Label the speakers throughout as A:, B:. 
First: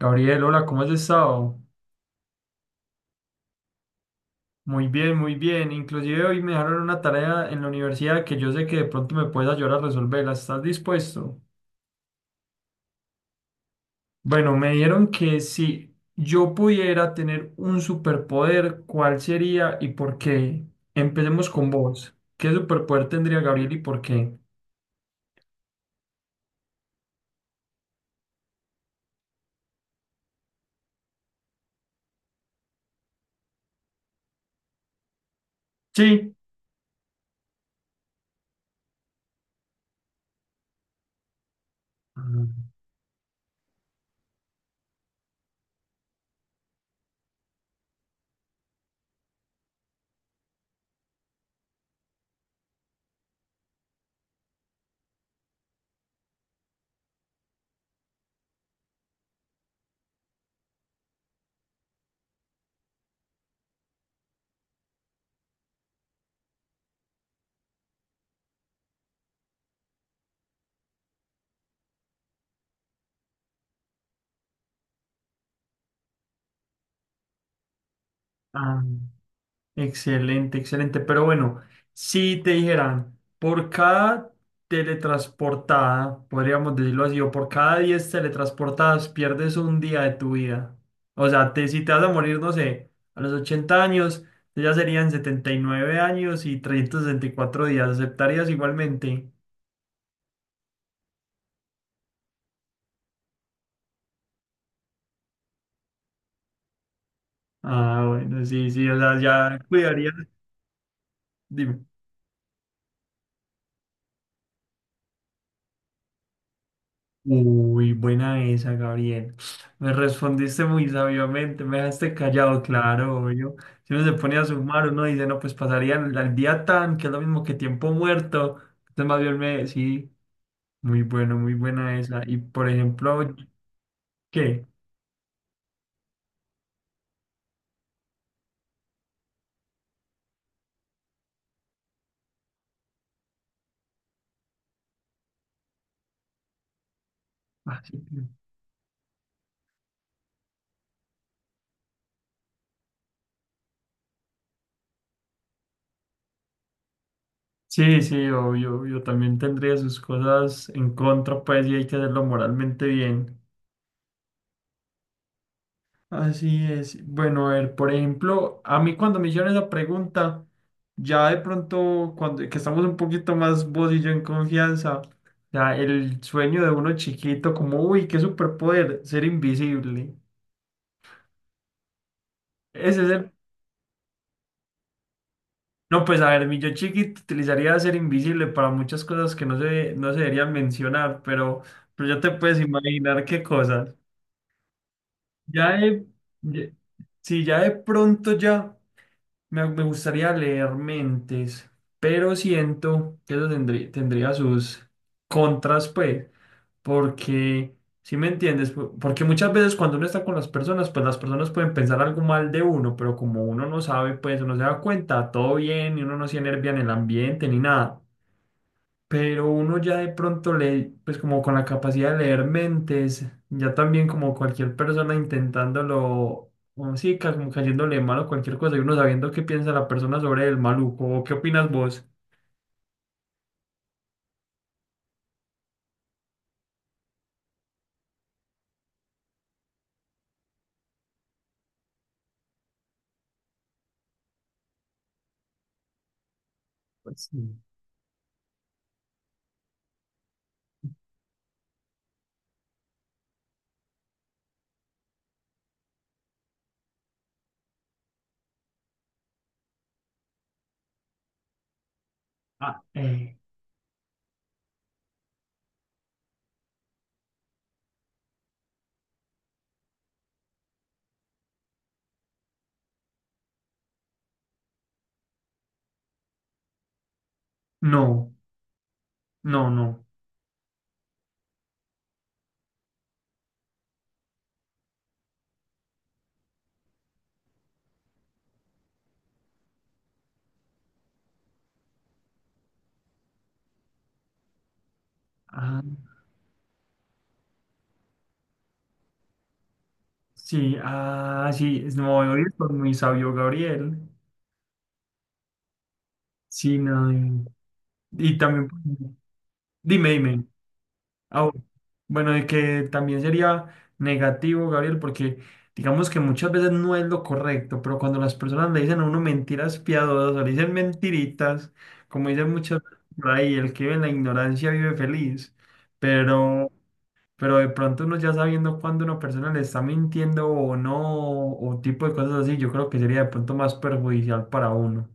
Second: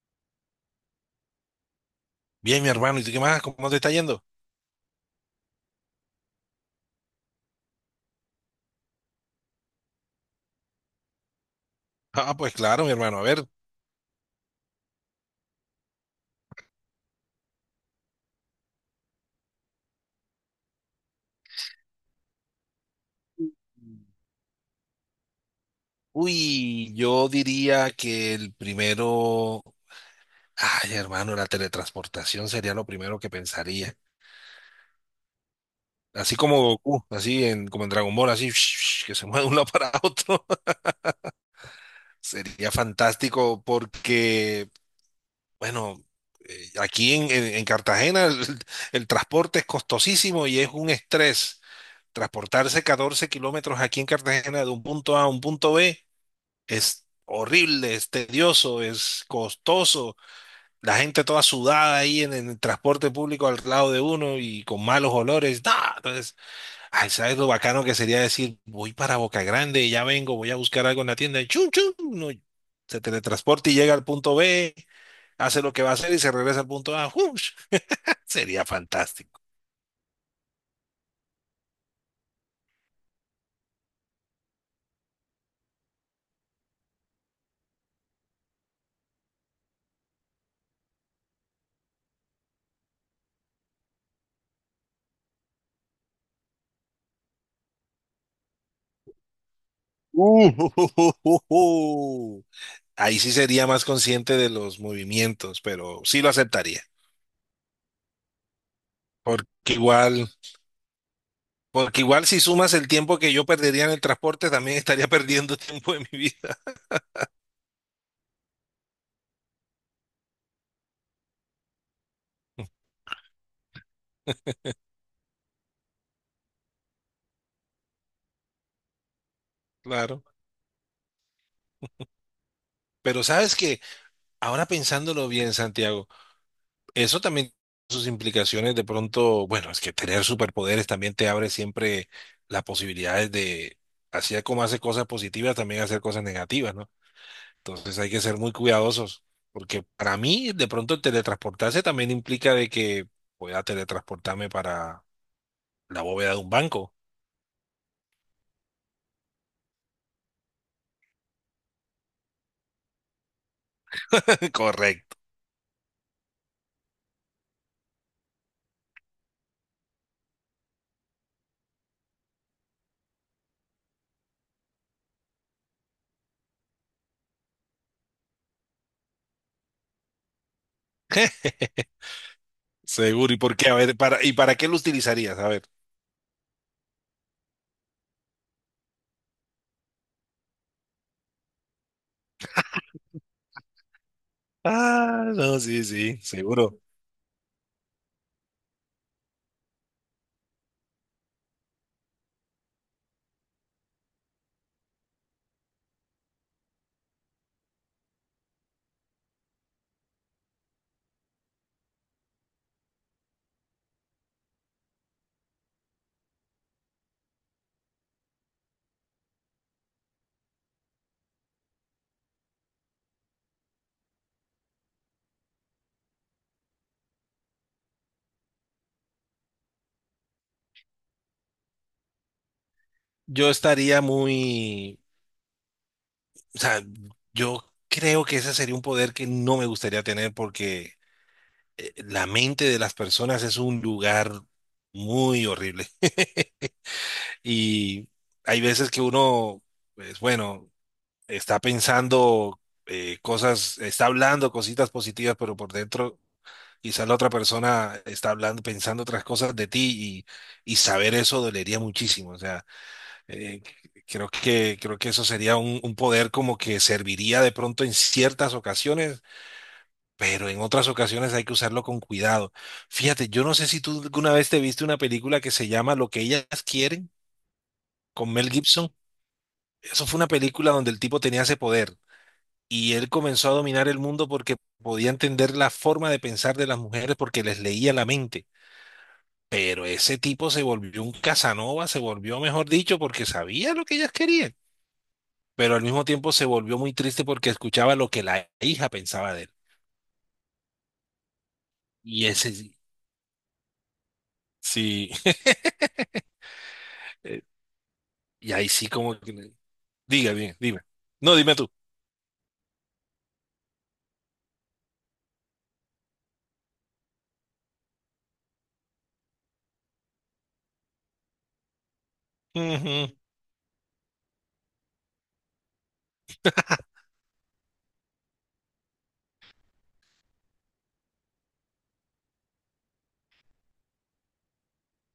A: Gabriel, hola, ¿cómo has estado?
B: Bien, mi hermano, ¿y tú qué más? ¿Cómo te está yendo?
A: Muy bien, muy bien. Inclusive hoy me dejaron una tarea en la universidad que yo sé que de pronto me puedes ayudar a resolverla. ¿Estás dispuesto?
B: Ah, pues claro, mi hermano, a ver.
A: Bueno, me dieron que si yo pudiera tener un superpoder, ¿cuál sería y por qué? Empecemos con vos. ¿Qué superpoder tendría Gabriel y por qué?
B: Uy, yo diría que el primero, ay, hermano, la teletransportación sería lo primero que pensaría.
A: Sí.
B: Así como Goku, como en Dragon Ball, así que se mueve de un lado para otro. Sería
A: Ah,
B: fantástico porque, bueno, aquí en Cartagena el transporte es costosísimo y es un estrés. Transportarse 14 kilómetros aquí en Cartagena de un punto A a un punto B, es horrible, es tedioso, es costoso, la gente toda sudada ahí en el transporte público al lado de uno y con malos olores. ¡Nah! Entonces, ay, ¿sabes lo bacano que sería decir, voy para Boca Grande, ya vengo, voy a buscar algo en la tienda y chum, chum, no, se teletransporta y llega al punto B, hace lo que va a hacer y se regresa al punto A? ¡Ush! Sería
A: ah.
B: fantástico.
A: Excelente, excelente. Pero bueno, si te dijeran, por cada teletransportada, podríamos decirlo así, o por cada 10 teletransportadas pierdes un día de tu vida. O sea, si te vas a morir, no sé, a los 80 años, ya serían 79 años y 364 días. ¿Aceptarías igualmente?
B: Uh, Ahí sí sería más consciente de los movimientos, pero sí lo aceptaría,
A: Ah, bueno, sí, sí, o sea, ya
B: porque
A: cuidarías.
B: igual...
A: Dime.
B: Porque igual si sumas el tiempo que yo perdería en el transporte, también estaría perdiendo tiempo de mi vida.
A: Uy, buena esa, Gabriel. Me respondiste muy sabiamente, me dejaste callado, claro, obvio. Si uno se pone a sumar, uno dice, no, pues pasaría el día tan, que es lo mismo que tiempo muerto. Entonces, más bien sí,
B: Claro.
A: muy bueno, muy buena esa. Y por
B: Pero
A: ejemplo,
B: sabes que ahora
A: ¿qué?
B: pensándolo bien, Santiago, eso también tiene sus implicaciones de pronto, bueno, es que tener superpoderes también te abre siempre las posibilidades de, así como hacer cosas positivas, también hacer cosas negativas, ¿no?
A: Ah, sí,
B: Entonces hay que ser muy cuidadosos, porque para mí de pronto el teletransportarse también implica de que pueda teletransportarme para la bóveda de un banco.
A: sí, sí, obvio, obvio, también tendría sus cosas en contra, pues, y hay que hacerlo moralmente bien.
B: Correcto.
A: Así es. Bueno, a ver, por ejemplo, a mí cuando me hicieron esa pregunta, ya de pronto, cuando que estamos un poquito más vos y yo en confianza, ya el sueño de uno chiquito, como, uy, qué superpoder, ser invisible. Ese es el...
B: Seguro. ¿Y por qué? A ver, para, ¿y para qué lo utilizarías? A ver.
A: No, pues a ver, mi yo chiquito utilizaría ser invisible para muchas cosas que no se deberían mencionar, pero ya te puedes imaginar qué cosas.
B: Ah, no,
A: Ya
B: sí,
A: de,
B: sí,
A: ya-
B: seguro.
A: sí, ya de pronto ya. Me gustaría leer mentes, pero siento que eso tendría sus contras, pues, porque, si me entiendes, porque muchas veces cuando uno está con las personas, pues las personas pueden pensar algo mal de uno, pero como uno no sabe, pues uno se da cuenta, todo bien, y uno no se enervia en el ambiente ni nada, pero uno ya de pronto le, pues como con la capacidad de leer mentes, ya también como cualquier persona intentándolo, o sí, como cayéndole mal o cualquier cosa, y uno sabiendo qué piensa la persona sobre el maluco, o qué opinas vos.
B: Yo estaría muy, o sea, yo creo que ese sería un poder que no me gustaría tener porque la mente de las personas es un lugar muy horrible.
A: Pues sí.
B: Y hay veces que uno, pues bueno, está pensando cosas, está hablando cositas positivas, pero por dentro quizás la otra persona está hablando, pensando otras cosas de ti y saber eso dolería muchísimo. O sea,
A: Ah, eh,
B: eh, creo que eso sería un poder como que serviría de pronto en ciertas ocasiones, pero en otras ocasiones hay que usarlo con cuidado. Fíjate, yo no sé si tú alguna vez te viste una película que se llama Lo que ellas quieren,
A: no,
B: con Mel Gibson.
A: no, no.
B: Eso fue una película donde el tipo tenía ese poder y él comenzó a dominar el mundo porque podía entender la forma de pensar de las mujeres porque les leía la mente. Pero ese tipo se volvió un Casanova, se volvió, mejor dicho, porque sabía lo que ellas querían. Pero
A: Ah,
B: al mismo tiempo se volvió muy triste porque escuchaba lo que la hija pensaba de él.
A: sí, ah, sí, no,
B: Y
A: hoy
B: ese
A: es por
B: sí,
A: muy sabio Gabriel. Sí, no,
B: eh,
A: y
B: y ahí
A: también,
B: sí
A: pues,
B: como que...
A: dime,
B: Diga
A: dime.
B: bien, dime. No,
A: Ah,
B: dime
A: bu-
B: tú.
A: bueno, y que también sería negativo, Gabriel, porque digamos que muchas veces no es lo correcto, pero cuando las personas le dicen a uno mentiras piadosas o le dicen mentiritas, como dicen muchas veces
B: Ujú.
A: por ahí, el que vive en la ignorancia vive feliz, pero, pero de pronto uno ya sabiendo cuándo una persona le está mintiendo o no, o tipo de cosas así, yo creo que sería de pronto más perjudicial para uno.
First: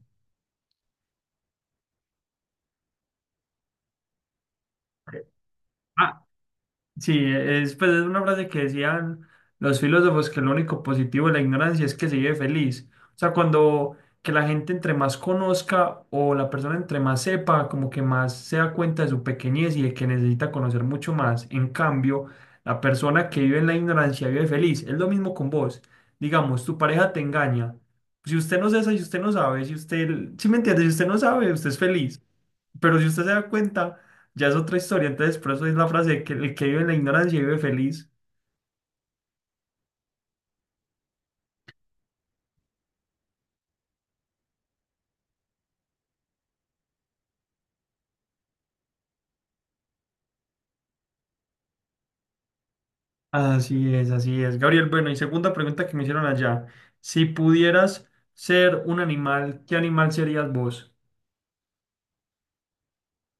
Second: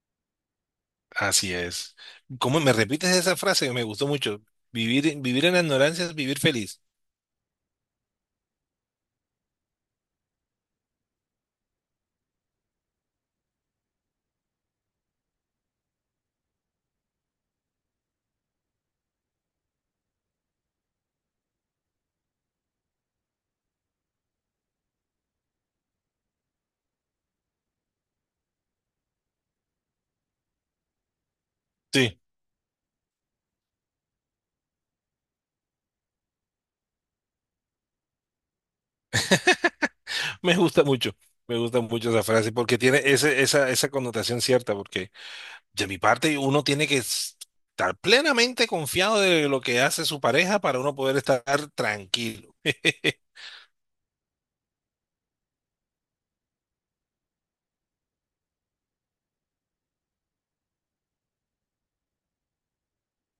B: Así es. ¿Cómo me repites esa frase que me gustó mucho? Vivir, vivir en la ignorancia es
A: Ah,
B: vivir feliz.
A: sí, es, pues, es una frase que decían los filósofos que lo único positivo de la ignorancia es que se vive feliz. O sea, cuando que la gente entre más conozca o la persona entre más sepa, como que más se da cuenta de su pequeñez y de que necesita conocer mucho más. En cambio, la persona que vive en la ignorancia vive feliz. Es lo mismo con vos. Digamos, tu pareja te engaña. Si usted no sabe, si usted no sabe, si usted, si me entiende, si usted no sabe, usted es
B: Sí,
A: feliz. Pero si usted se da cuenta, ya es otra historia. Entonces, por eso es la frase de que el que vive en la ignorancia vive feliz.
B: me gusta mucho. Me gusta mucho esa frase porque tiene esa connotación cierta, porque de mi parte, uno tiene que estar plenamente confiado de lo que hace su pareja para uno poder estar tranquilo.
A: Así es, así es. Gabriel, bueno, y segunda pregunta que me hicieron allá. Si pudieras ser un animal, ¿qué animal serías vos?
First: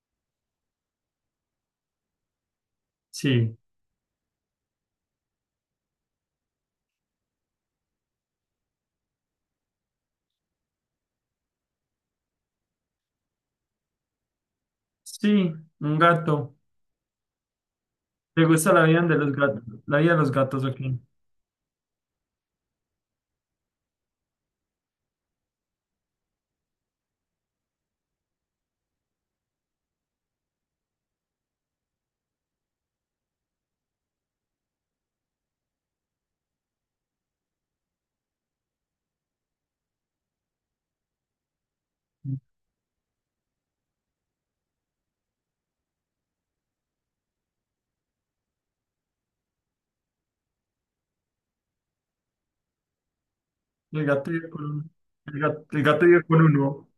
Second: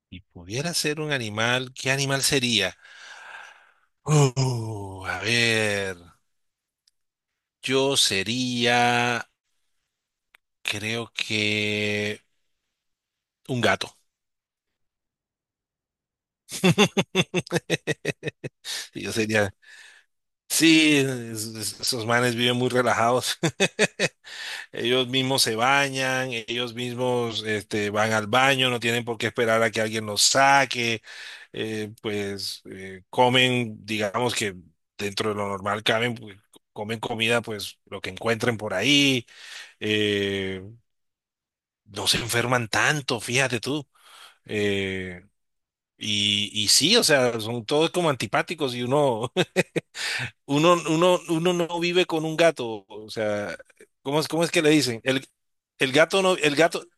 B: Y pudiera ser un animal, ¿qué animal sería?
A: Sí,
B: A ver, yo sería, creo que un gato.
A: sí, un gato. ¿Te gusta la vida
B: Yo
A: de los
B: sería,
A: gatos? La vida de los gatos, ok.
B: sí, es- esos manes viven muy relajados. Ellos mismos se bañan, ellos mismos van al baño, no tienen por qué esperar a que alguien los saque, pues comen, digamos que dentro de lo normal caben, pues, comen comida, pues lo que encuentren por ahí, eh, no se enferman tanto, fíjate tú. eh, y sí, o sea, son todos como antipáticos y uno, uno no vive con un gato, o sea,
A: El
B: ¿cómo es,
A: gato
B: cómo
A: vive
B: es que
A: con,
B: le
A: un-
B: dicen?
A: el
B: El
A: gato
B: gato
A: vive
B: no,
A: con
B: el gato,
A: uno.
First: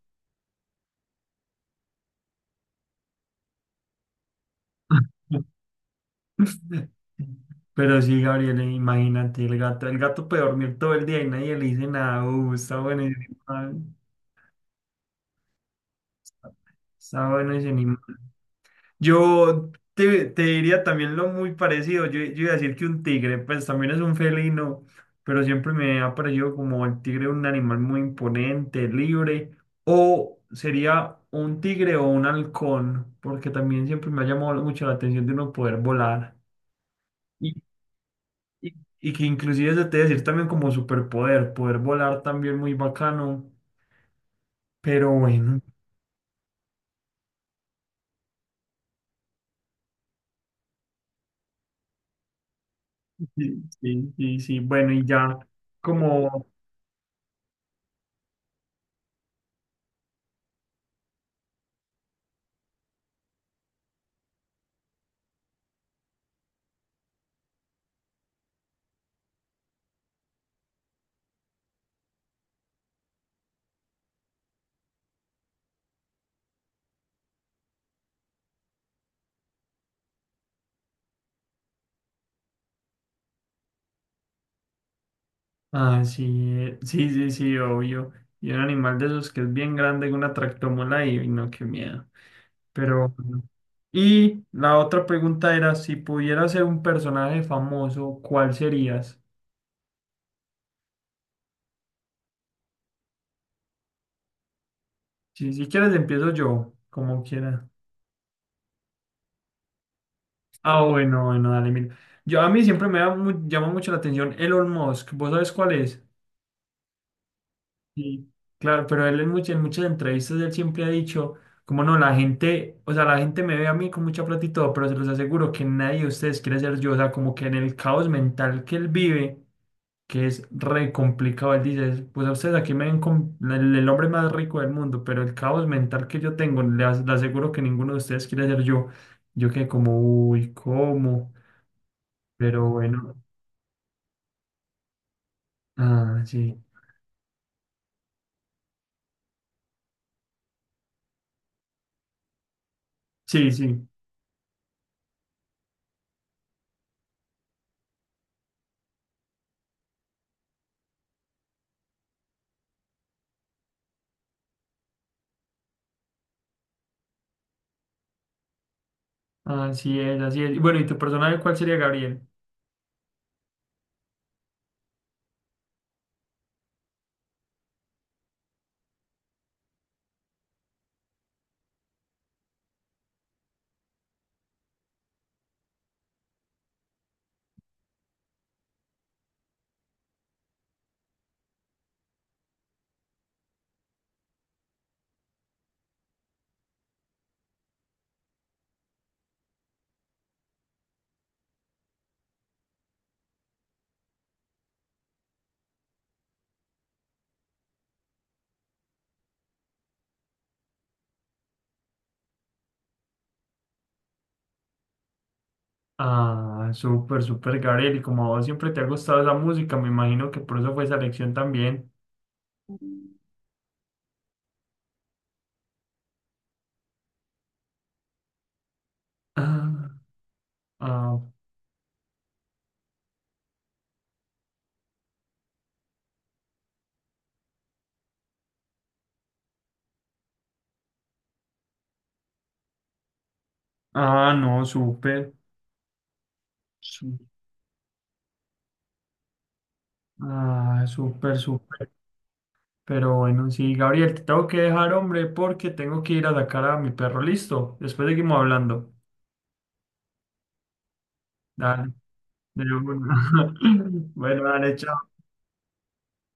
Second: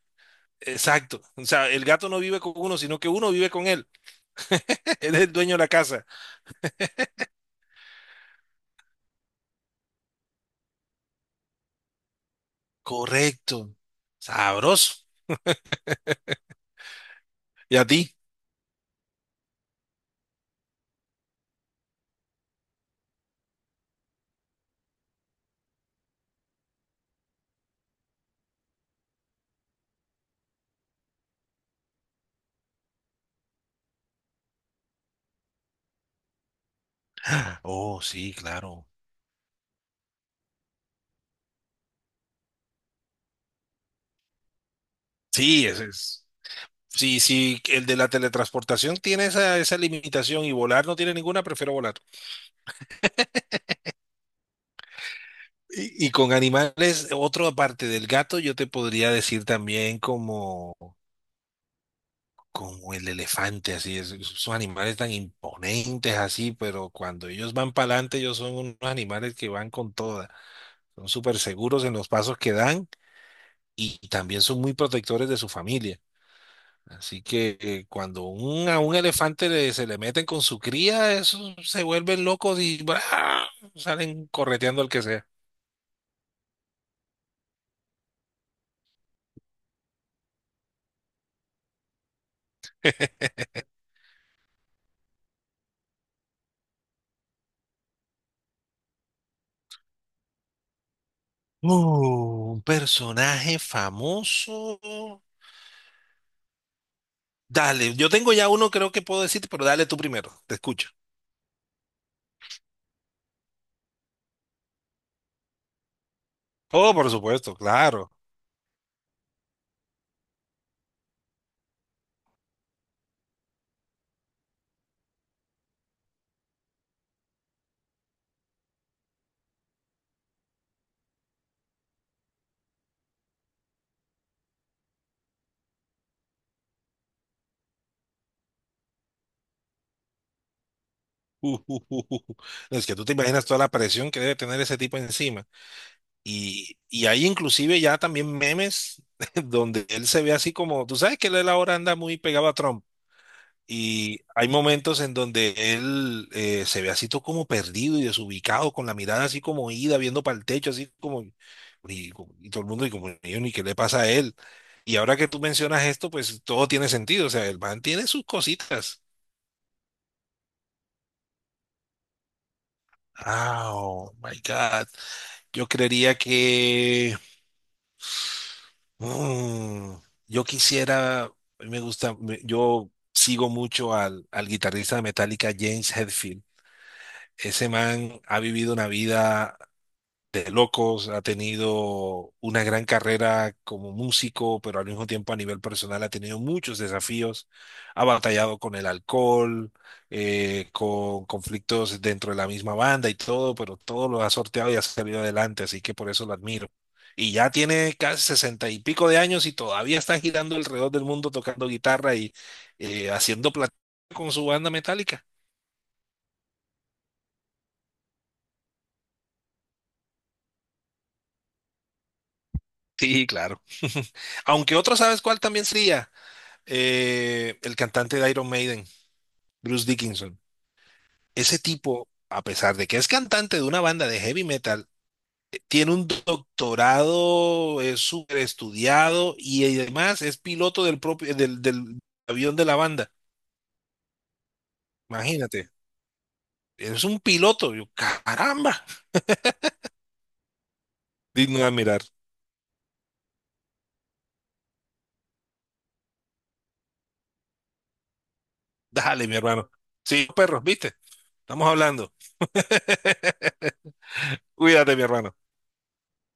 B: exacto. O sea, el gato no vive con uno, sino que uno vive con él. Él es el dueño de la casa.
A: Pero sí, Gabriel, imagínate, el gato puede dormir todo el día y nadie le dice nada. Está bueno ese
B: Correcto.
A: animal.
B: Sabroso.
A: Está, está bueno ese
B: ¿Y a
A: animal.
B: ti?
A: Te diría también lo muy parecido. Yo iba a decir que un tigre, pues también es un felino, pero siempre me ha parecido como el tigre un animal muy imponente, libre, o sería un tigre o un halcón, porque también siempre me ha llamado mucho la atención de uno poder volar.
B: Oh, sí, claro.
A: Y que inclusive se te debe decir también como superpoder, poder volar también muy bacano, pero bueno,
B: Sí, ese es. Sí, sí, el de la teletransportación tiene esa, esa limitación y volar no tiene ninguna, prefiero volar.
A: sí, sí, sí, sí, bueno, y ya
B: Y con
A: como,
B: animales, otra parte del gato, yo te podría decir también como como el elefante, así es, son animales tan imponentes así, pero cuando ellos van para adelante, ellos son unos animales que van con toda, son súper seguros en los pasos que dan y también son muy protectores de su familia. Así que cuando un, a un elefante le- se le meten con su cría, esos se vuelven locos y ¡bra! Salen correteando al que sea.
A: ah, sí, sí, sí, sí, obvio, y un animal de esos que es bien grande, una tractomola y no, qué miedo, pero, bueno. Y la otra pregunta era, si pudieras ser un personaje famoso, ¿cuál serías?
B: Un personaje famoso.
A: Si, si quieres empiezo yo, como quieras.
B: Dale, yo tengo ya uno, creo que puedo decirte, pero dale tú primero, te
A: Ah,
B: escucho.
A: bueno, bueno, dale, mira. A mí siempre me da llama mucho la atención Elon Musk. ¿Vos sabés cuál es?
B: Oh, por supuesto, claro.
A: Sí. Claro, pero él en en muchas entrevistas él siempre ha dicho, como no, o sea, la gente me ve a mí con mucha plata y todo, pero se los aseguro que nadie de ustedes quiere ser yo. O sea, como que en el caos mental que él vive, que es re complicado, él dice, pues a ustedes aquí me ven con el hombre más rico del mundo, pero el caos mental que yo tengo, le aseguro que ninguno de ustedes quiere ser yo. Yo quedé como, uy, ¿cómo?
B: Uh, uh, uh, uh, uh.
A: Pero
B: Es que tú te
A: bueno.
B: imaginas toda la presión que debe tener ese tipo encima.
A: Ah, sí.
B: Y hay inclusive ya también memes donde él se ve así como, tú sabes que él ahora anda muy pegado a Trump.
A: Sí, sí.
B: Y hay momentos en donde él se ve así todo como perdido y desubicado, con la mirada así como ida, viendo para el techo, así como, y, y todo el mundo, y como, ¿y qué le pasa a él? Y ahora que tú mencionas esto, pues todo tiene sentido. O sea, el man tiene sus cositas.
A: Así es, así es. Y bueno, ¿y tu personaje cuál sería Gabriel?
B: Ah, Oh my God. Yo creería que mm, yo quisiera, yo sigo mucho al guitarrista de Metallica, James Hetfield. Ese man ha vivido una vida de locos, ha tenido una gran carrera como músico, pero al mismo tiempo a nivel personal ha tenido muchos desafíos, ha batallado con el alcohol, con conflictos dentro de la misma banda y todo, pero todo lo ha sorteado y ha salido adelante, así que por eso lo admiro. Y ya tiene casi sesenta y pico de años y todavía está girando alrededor del mundo tocando guitarra y haciendo plata con su banda metálica.
A: Ah, súper, súper Gabriel. Y como a vos siempre te ha gustado esa música, me imagino que por eso fue esa elección también.
B: Sí, claro. Aunque otro, ¿sabes cuál también sería? El cantante de Iron Maiden,
A: Ah,
B: Bruce Dickinson.
A: ah,
B: Ese tipo, a pesar de que es cantante de una banda de heavy metal, tiene un doctorado, es súper estudiado y además es piloto del propio, del avión de la banda.
A: ah, no, súper.
B: Imagínate, es
A: Su-
B: un piloto. Yo, caramba,
A: Ah, súper,
B: digno de
A: súper.
B: admirar.
A: Pero bueno, sí, Gabriel, te tengo que dejar, hombre, porque tengo que ir a sacar a mi perro. Listo. Después seguimos hablando.
B: Dale, mi hermano. Sí, perros, ¿viste? Estamos
A: Dale.
B: hablando.
A: De una. Bueno, dale,
B: Cuídate, mi
A: chao.
B: hermano.